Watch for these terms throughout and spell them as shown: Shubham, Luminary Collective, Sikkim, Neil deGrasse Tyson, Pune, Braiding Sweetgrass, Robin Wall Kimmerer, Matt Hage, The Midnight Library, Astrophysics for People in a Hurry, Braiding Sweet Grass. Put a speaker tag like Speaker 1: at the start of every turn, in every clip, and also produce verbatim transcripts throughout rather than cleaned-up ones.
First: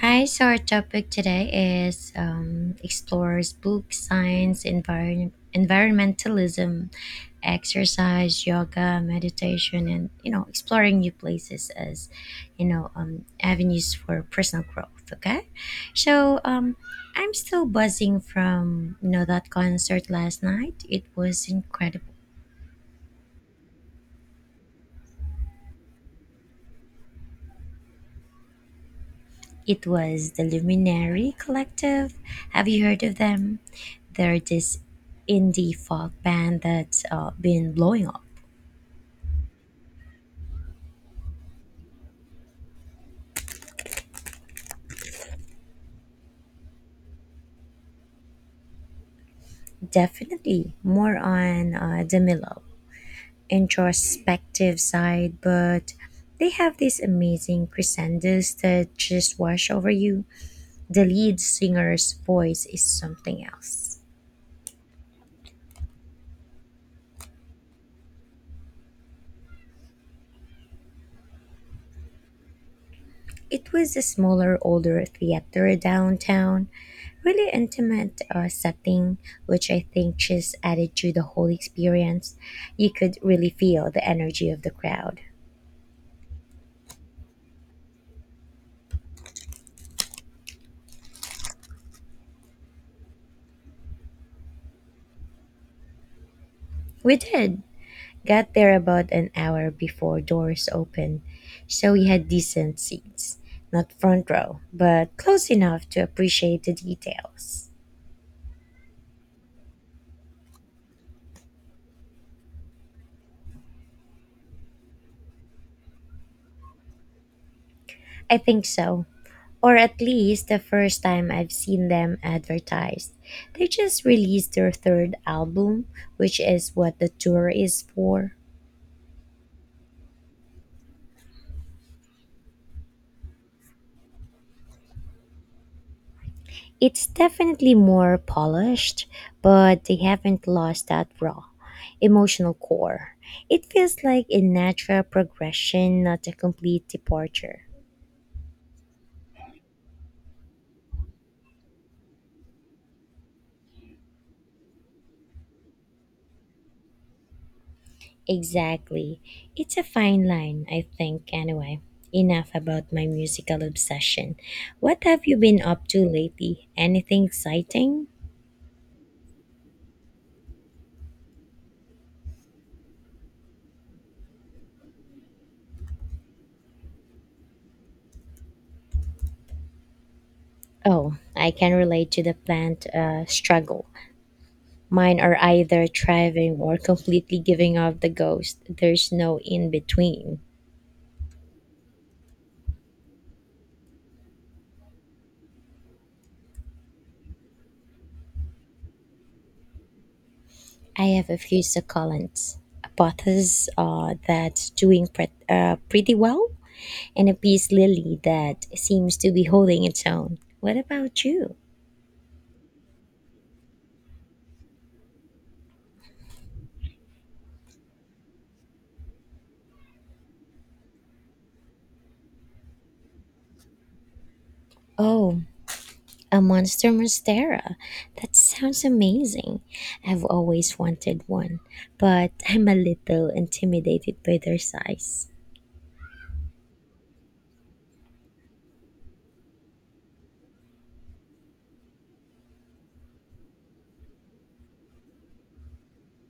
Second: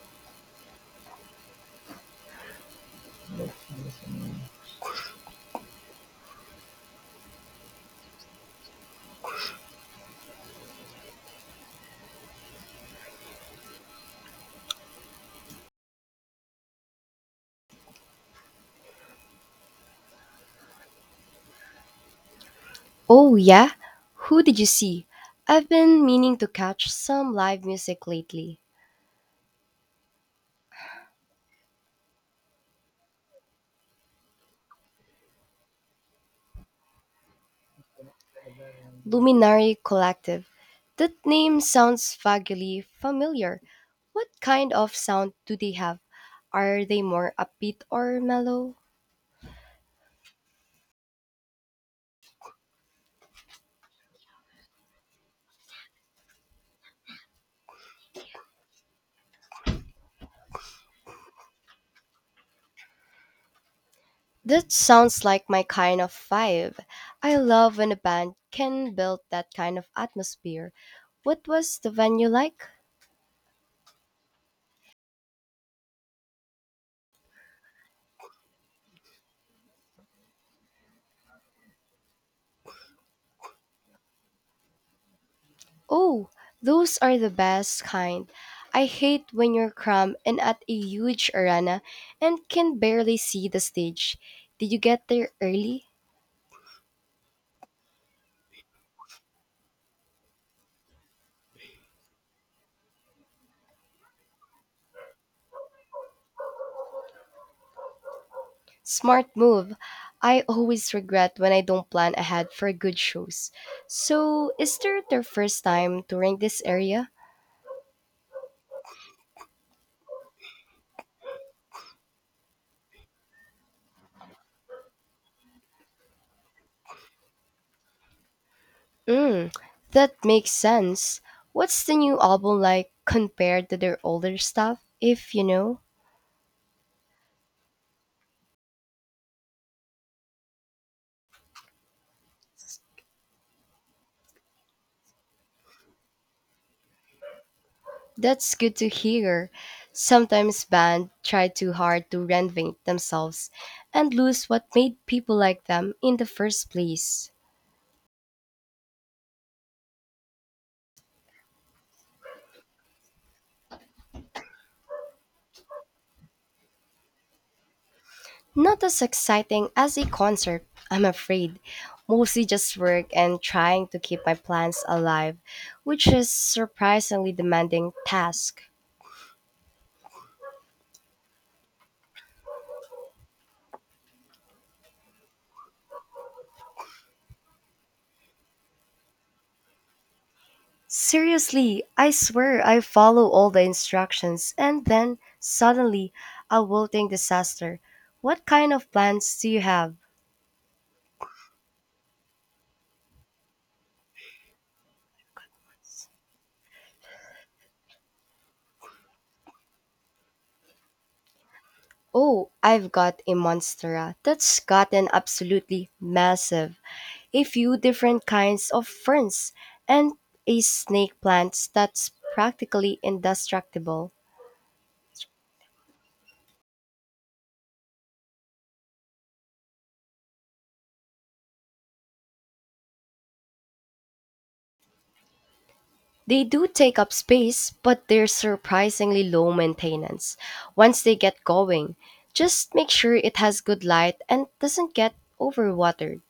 Speaker 1: Hi, so our topic today is um, explores books, science, environ- environmentalism, exercise, yoga, meditation, and you know exploring new places as you know um, avenues for personal growth. Okay, so um, I'm still buzzing from you know that concert last night. It was incredible.
Speaker 2: Oh, yeah? Who did you see? I've been meaning to catch some live music lately.
Speaker 1: It was the Luminary Collective. Have you heard of them? They're this indie folk band that's uh, been blowing up.
Speaker 2: Luminary Collective. That name sounds vaguely familiar. What kind of sound do they have? Are they more upbeat or mellow?
Speaker 1: Definitely more on uh, the mellow, introspective side, but they have these amazing crescendos that just wash over you. The lead singer's voice is something else.
Speaker 2: That sounds like my kind of vibe. I love when a band can build that kind of atmosphere. What was the venue like?
Speaker 1: It was a smaller, older theater downtown, really intimate uh, setting, which I think just added to the whole experience. You could really feel the energy of the crowd.
Speaker 2: Oh, those are the best kind. I hate when you're cramped and at a huge arena and can barely see the stage. Did you get there early?
Speaker 1: We did. Got there about an hour before doors opened, so we had decent seats. Not front row, but close enough to appreciate the details.
Speaker 2: Smart move. I always regret when I don't plan ahead for good shows. So, is there their first time touring this area?
Speaker 1: I think so. Or at least the first time I've seen them advertised. They just released their third album, which is what the tour is for.
Speaker 2: Mm, that makes sense. What's the new album like compared to their older stuff, if you know?
Speaker 1: It's definitely more polished, but they haven't lost that raw, emotional core. It feels like a natural progression, not a complete departure.
Speaker 2: That's good to hear. Sometimes bands try too hard to reinvent themselves and lose what made people like them in the first place.
Speaker 1: Exactly. It's a fine line, I think, anyway. Enough about my musical obsession. What have you been up to lately? Anything exciting?
Speaker 2: Not as exciting as a concert, I'm afraid. Mostly just work and trying to keep my plans alive, which is surprisingly demanding task.
Speaker 1: Oh, I can relate to the plant uh, struggle. Mine are either thriving or completely giving up the ghost. There's no in between.
Speaker 2: Seriously, I swear I follow all the instructions and then suddenly a wilting disaster. What kind of plans do you have?
Speaker 1: I have a few succulents, a pothos uh, that's doing pre- uh, pretty well, and a peace lily that seems to be holding its own. What about you?
Speaker 2: Oh, I've got a monstera that's gotten absolutely massive, a few different kinds of ferns, and a snake plant that's practically indestructible.
Speaker 1: Oh, a monster monstera. That sounds amazing. I've always wanted one, but I'm a little intimidated by their size.
Speaker 2: They do take up space, but they're surprisingly low maintenance once they get going. Just make sure it has good light and doesn't get overwatered.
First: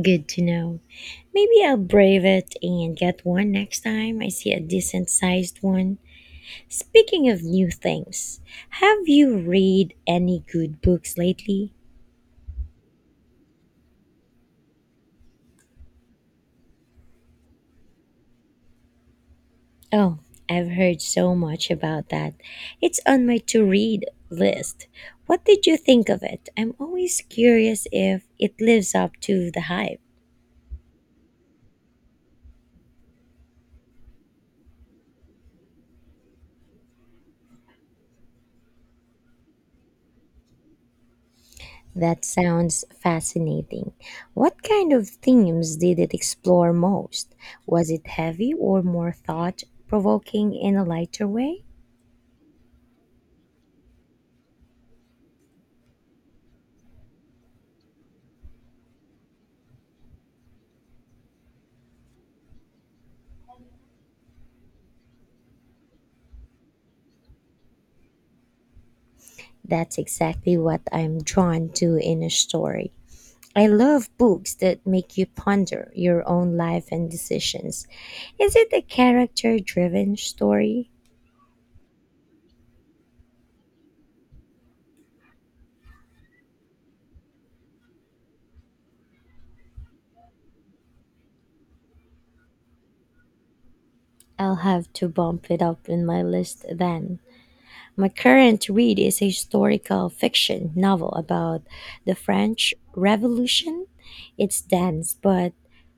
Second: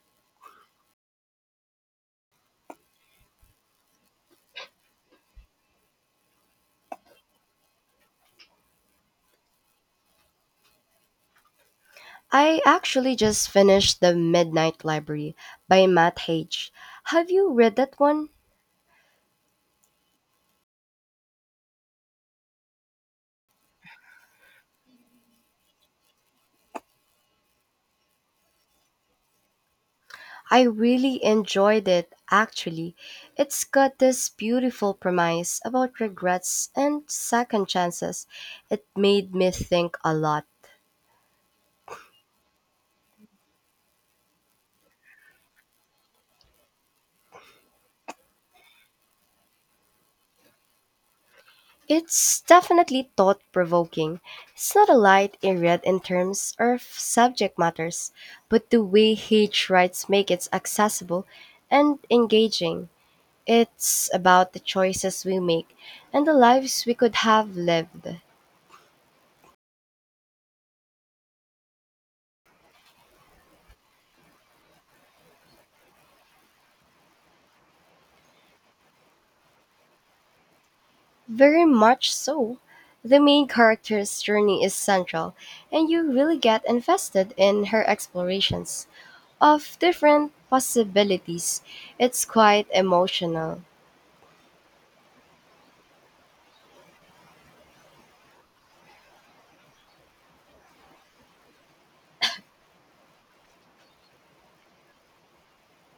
Speaker 1: Good to know. Maybe I'll brave it and get one next time I see a decent sized one. Speaking of new things, have you read any good books lately?
Speaker 2: I actually just finished The Midnight Library by Matt Hage. Have you read that one?
Speaker 1: Oh, I've heard so much about that. It's on my to read list. What did you think of it? I'm always curious if it lives up to the hype.
Speaker 2: I really enjoyed it, actually. It's got this beautiful premise about regrets and second chances. It made me think a lot.
Speaker 1: That sounds fascinating. What kind of themes did it explore most? Was it heavy or more thought provoking in a lighter way?
Speaker 2: It's definitely thought provoking. It's not a light read in terms of subject matters, but the way Hage writes make it accessible and engaging. It's about the choices we make and the lives we could have lived.
Speaker 1: That's exactly what I'm drawn to in a story. I love books that make you ponder your own life and decisions. Is it a character driven story?
Speaker 2: Very much so. The main character's journey is central, and you really get invested in her explorations of different possibilities. It's quite emotional.
Speaker 1: I'll have to bump it up in my list then. My current read is a historical fiction novel about the French Revolution. It's dense but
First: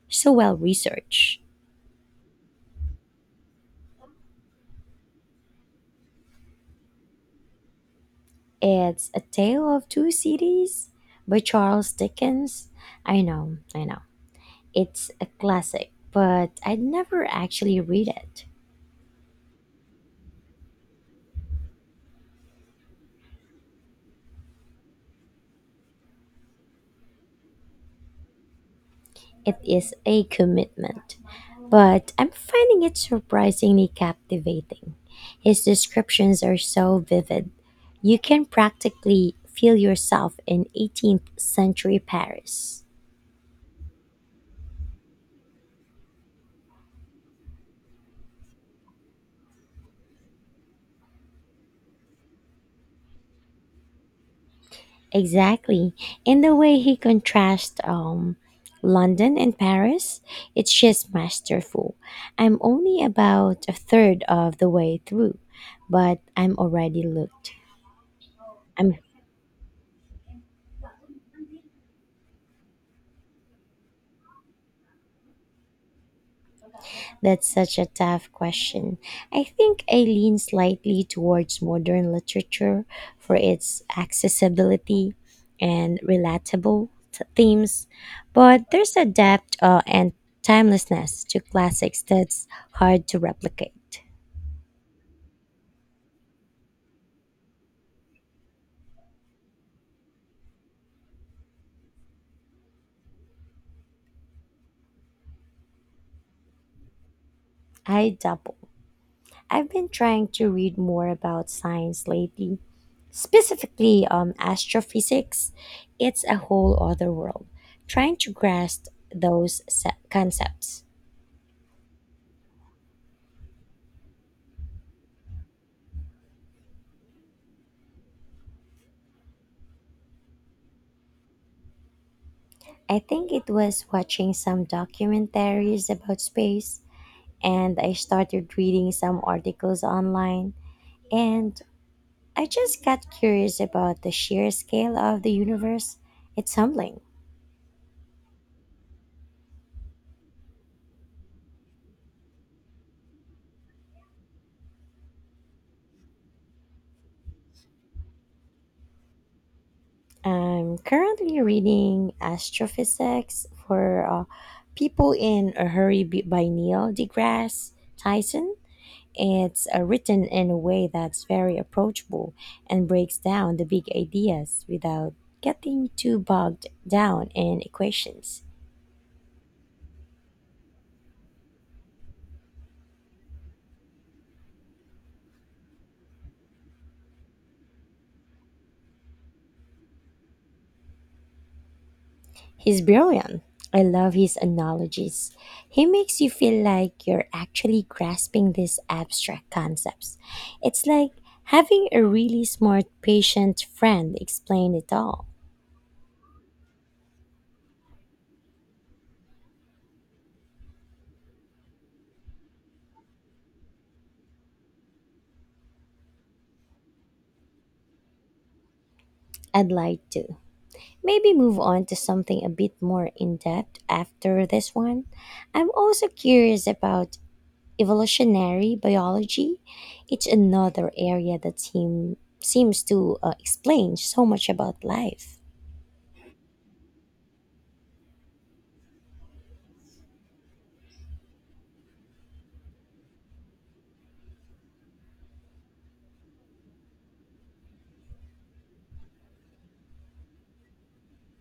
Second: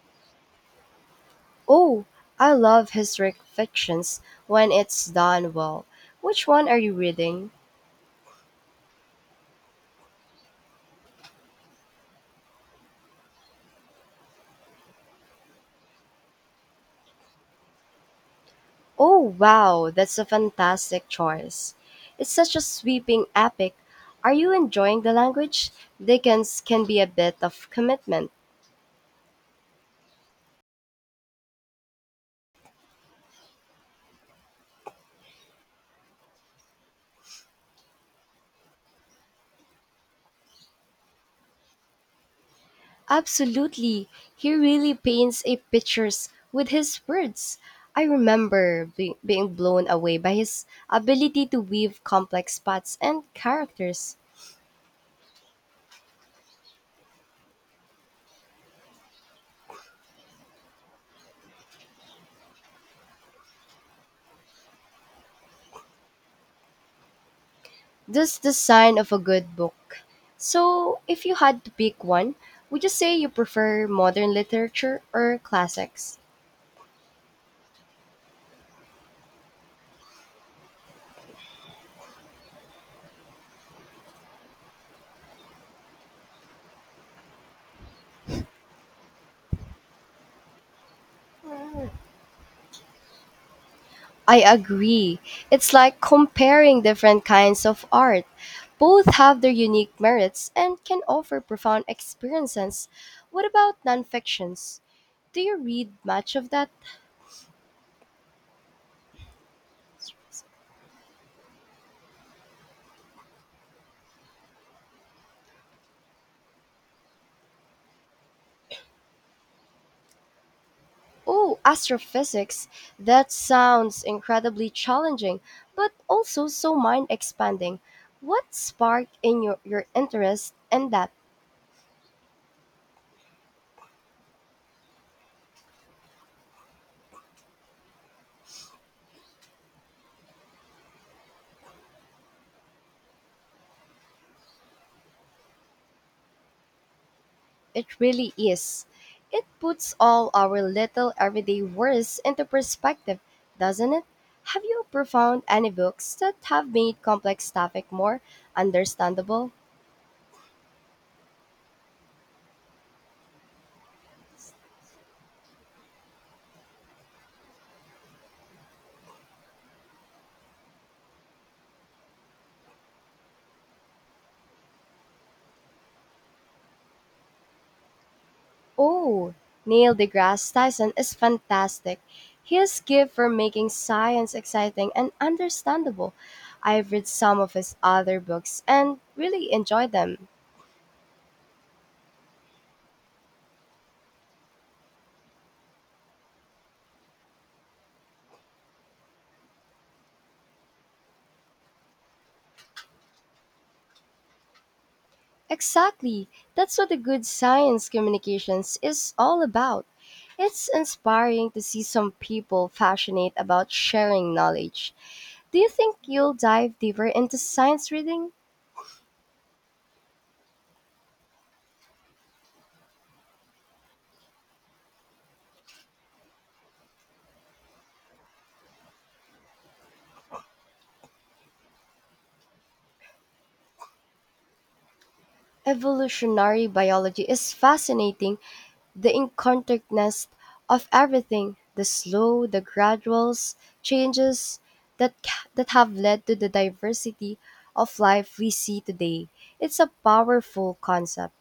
Speaker 1: so well researched.
Speaker 2: Oh, I love historic fictions when it's done well. Which one are you reading?
Speaker 1: It's A Tale of Two Cities by Charles Dickens. I know, I know. It's a classic, but I never actually read it.
Speaker 2: Oh, wow, that's a fantastic choice. It's such a sweeping epic. Are you enjoying the language? Dickens can be a bit of commitment.
Speaker 1: It is a commitment, but I'm finding it surprisingly captivating. His descriptions are so vivid. You can practically feel yourself in eighteenth century Paris.
Speaker 2: Absolutely. He really paints a pictures with his words. I remember be- being blown away by his ability to weave complex plots and characters.
Speaker 1: Exactly. In the way he contrasts um, London and Paris, it's just masterful. I'm only about a third of the way through, but I'm already looked.
Speaker 2: That's the
Speaker 1: I'm
Speaker 2: sign of a good book. So, if you had to pick one, would you say you prefer modern literature or classics?
Speaker 1: That's such a tough question. I think I lean slightly towards modern literature for its accessibility and relatable t- themes, but there's a depth uh, and timelessness to classics that's hard to replicate.
Speaker 2: I agree. It's like comparing different kinds of art. Both have their unique merits and can offer profound experiences. What about nonfictions? Do you read much of that?
Speaker 1: I double. I've been trying to read more about science lately, specifically um, astrophysics. It's a whole other world, trying to grasp those se- concepts.
Speaker 2: Oh, astrophysics. That sounds incredibly challenging, but also so mind expanding. What sparked in your, your interest in that?
Speaker 1: I think it was watching some documentaries about space, and I started reading some articles online, and I just got curious about the sheer scale of the universe. It's humbling.
Speaker 2: It really is. It puts all our little everyday worries into perspective, doesn't it? Have you ever found any books that have made complex topic more understandable?
Speaker 1: I'm currently reading Astrophysics for uh, People in a Hurry b- by Neil deGrasse Tyson. It's uh, written in a way that's very approachable and breaks down the big ideas without getting too bogged down in equations.
Speaker 2: Oh, Neil deGrasse Tyson is fantastic. His gift for making science exciting and understandable. I've read some of his other books and really enjoyed them.
Speaker 1: He's brilliant. I love his analogies. He makes you feel like you're actually grasping these abstract concepts. It's like having a really smart patient friend explain it all.
Speaker 2: Exactly. That's what the good science communications is all about. It's inspiring to see some people passionate about sharing knowledge. Do you think you'll dive deeper into science reading?
Speaker 1: I'd like to. Maybe move on to something a bit more in depth after this one. I'm also curious about evolutionary biology. It's another area that seem, seems to uh, explain so much about life.
Speaker 2: Evolutionary biology is fascinating, the incontentness of everything, the slow, the graduals, changes that ca- that have led to the diversity of life we see today. It's a powerful concept.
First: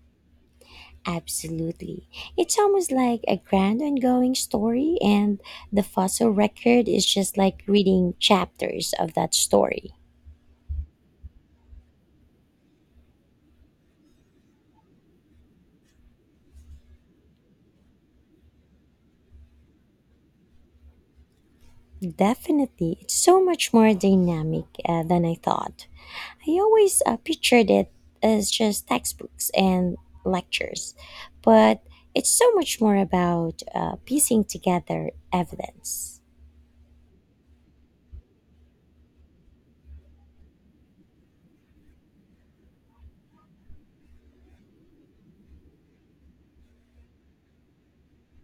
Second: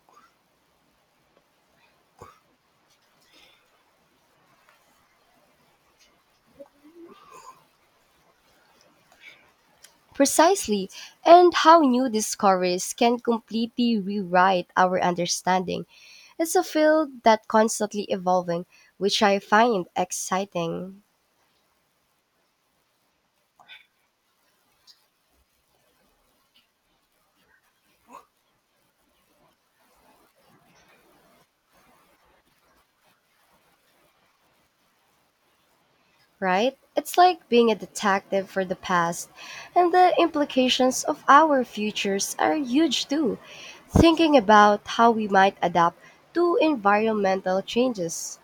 Speaker 1: Absolutely. It's almost like a grand ongoing story, and the fossil record is just like reading chapters of that story.
Speaker 2: Precisely, and how new discoveries can completely rewrite our understanding. It's a field that's constantly evolving, which I find exciting,
Speaker 1: Definitely. It's so much more dynamic uh, than I thought. I always uh, pictured it as just textbooks and lectures, but it's so much more about uh, piecing together evidence.
Speaker 2: right? It's like being a detective for the past, and the implications of our futures are huge too. Thinking about how we might adapt to environmental changes.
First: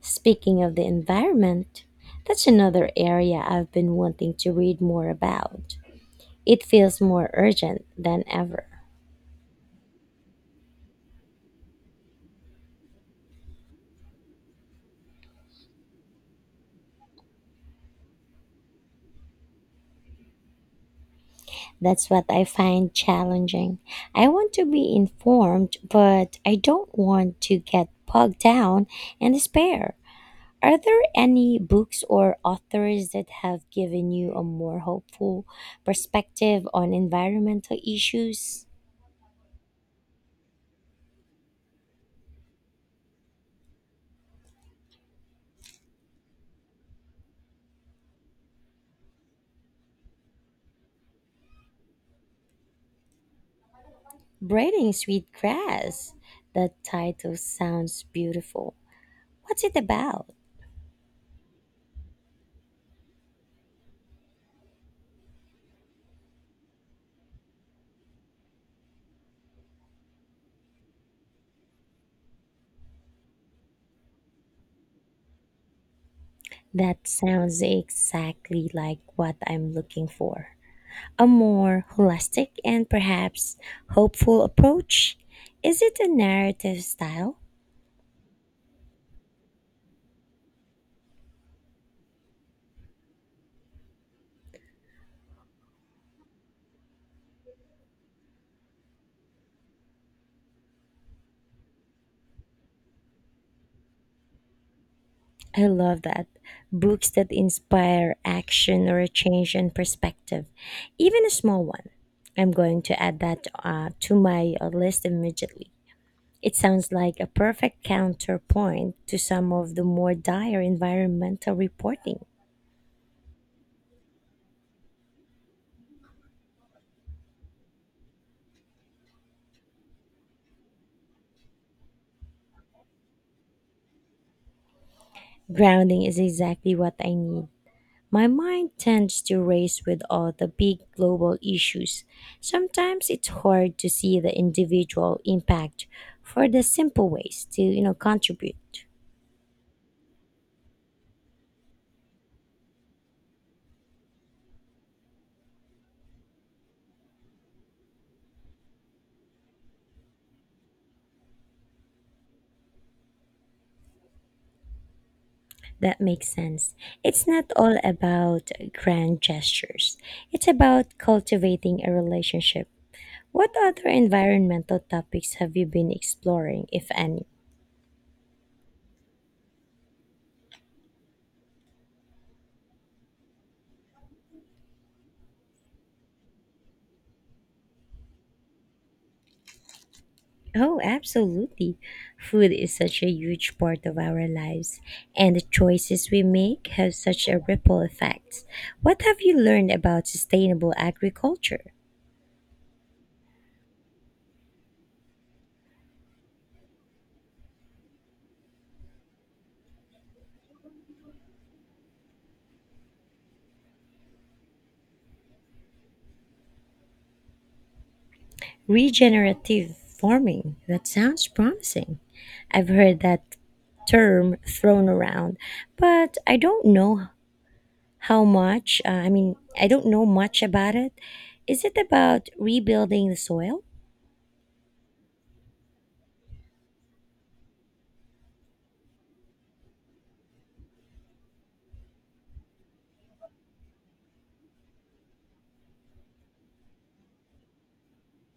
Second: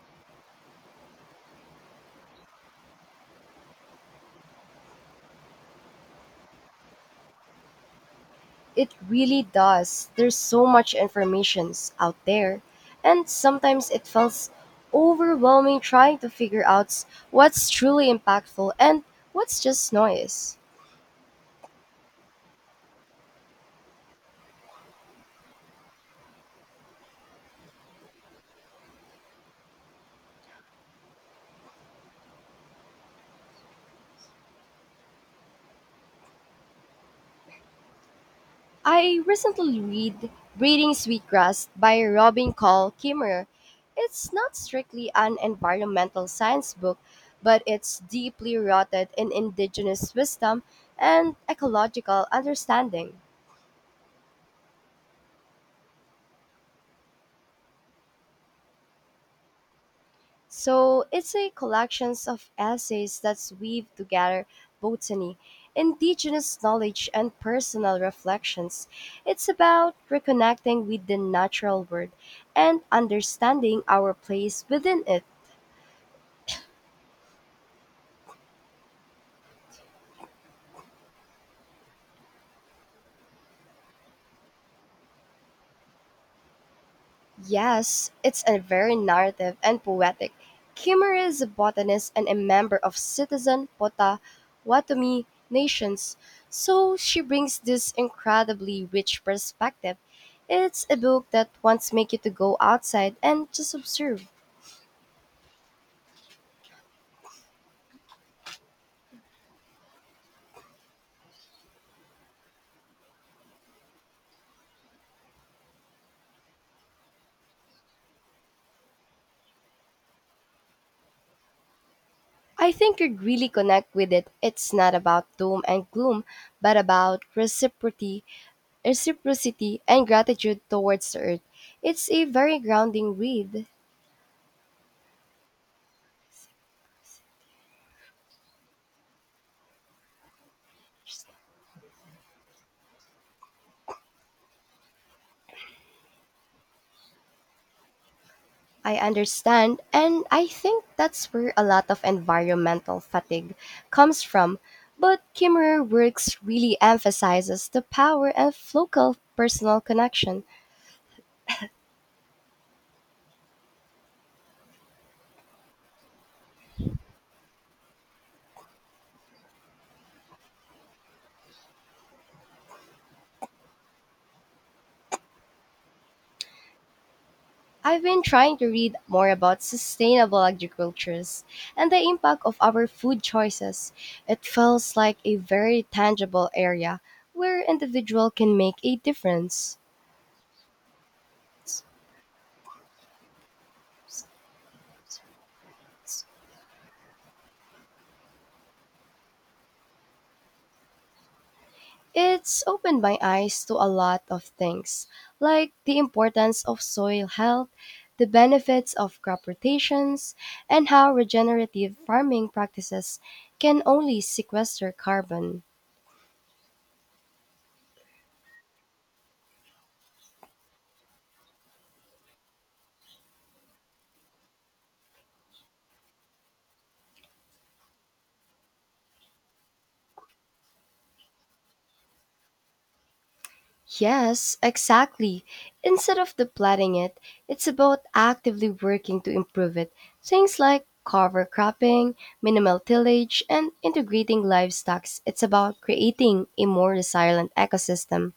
Speaker 1: Speaking of the environment, that's another area I've been wanting to read more about. It feels more urgent than ever.
Speaker 2: It really does. There's so much informations out there, and sometimes it feels overwhelming trying to figure out s- what's truly impactful and what's just noise.
Speaker 1: That's what I find challenging. I want to be informed, but I don't want to get bogged down in despair. Are there any books or authors that have given you a more hopeful perspective on environmental issues?
Speaker 2: I recently read Breeding Sweetgrass by Robin Call Kimmerer. It's not strictly an environmental science book, but it's deeply rooted in indigenous wisdom and ecological understanding.
Speaker 1: Braiding Sweet Grass. That title sounds beautiful. What's it about?
Speaker 2: So it's a collections of essays that weave together botany, indigenous knowledge, and personal reflections. It's about reconnecting with the natural world and understanding our place within it.
Speaker 1: That sounds exactly like what I'm looking for. A more holistic and perhaps hopeful approach? Is it a narrative style?
Speaker 2: Yes, it's a very narrative and poetic. Kimura is a botanist and a member of citizen Potawatomi nations, so she brings this incredibly rich perspective. It's a book that wants make you to go outside and just observe.
Speaker 1: I love that. Books that inspire action or a change in perspective, even a small one. I'm going to add that uh, to my uh, list immediately. It sounds like a perfect counterpoint to some of the more dire environmental reporting.
Speaker 2: I think you'd really connect with it. It's not about doom and gloom, but about reciprocity, reciprocity and gratitude towards the earth. It's a very grounding read.
Speaker 1: Grounding is exactly what I need. My mind tends to race with all the big global issues. Sometimes it's hard to see the individual impact for the simple ways to, you know, contribute.
Speaker 2: I understand, and I think that's where a lot of environmental fatigue comes from. But Kimmerer Works really emphasizes the power of local personal connection.
Speaker 1: That makes sense. It's not all about grand gestures. It's about cultivating a relationship. What other environmental topics have you been exploring, if any?
Speaker 2: I've been trying to read more about sustainable agricultures and the impact of our food choices. It feels like a very tangible area where individual can make a difference.
Speaker 1: Oh, absolutely. Food is such a huge part of our lives, and the choices we make have such a ripple effect. What have you learned about sustainable agriculture?
Speaker 2: It's opened my eyes to a lot of things, like the importance of soil health, the benefits of crop rotations, and how regenerative farming practices can only sequester carbon.
Speaker 1: Regenerative farming. That sounds promising. I've heard that term thrown around, but I don't know how much. Uh, I mean, I don't know much about it. Is it about rebuilding the soil?
Speaker 2: Yes, exactly. Instead of depleting it, it's about actively working to improve it. Things like cover cropping, minimal tillage, and integrating livestock. It's about creating a more resilient ecosystem.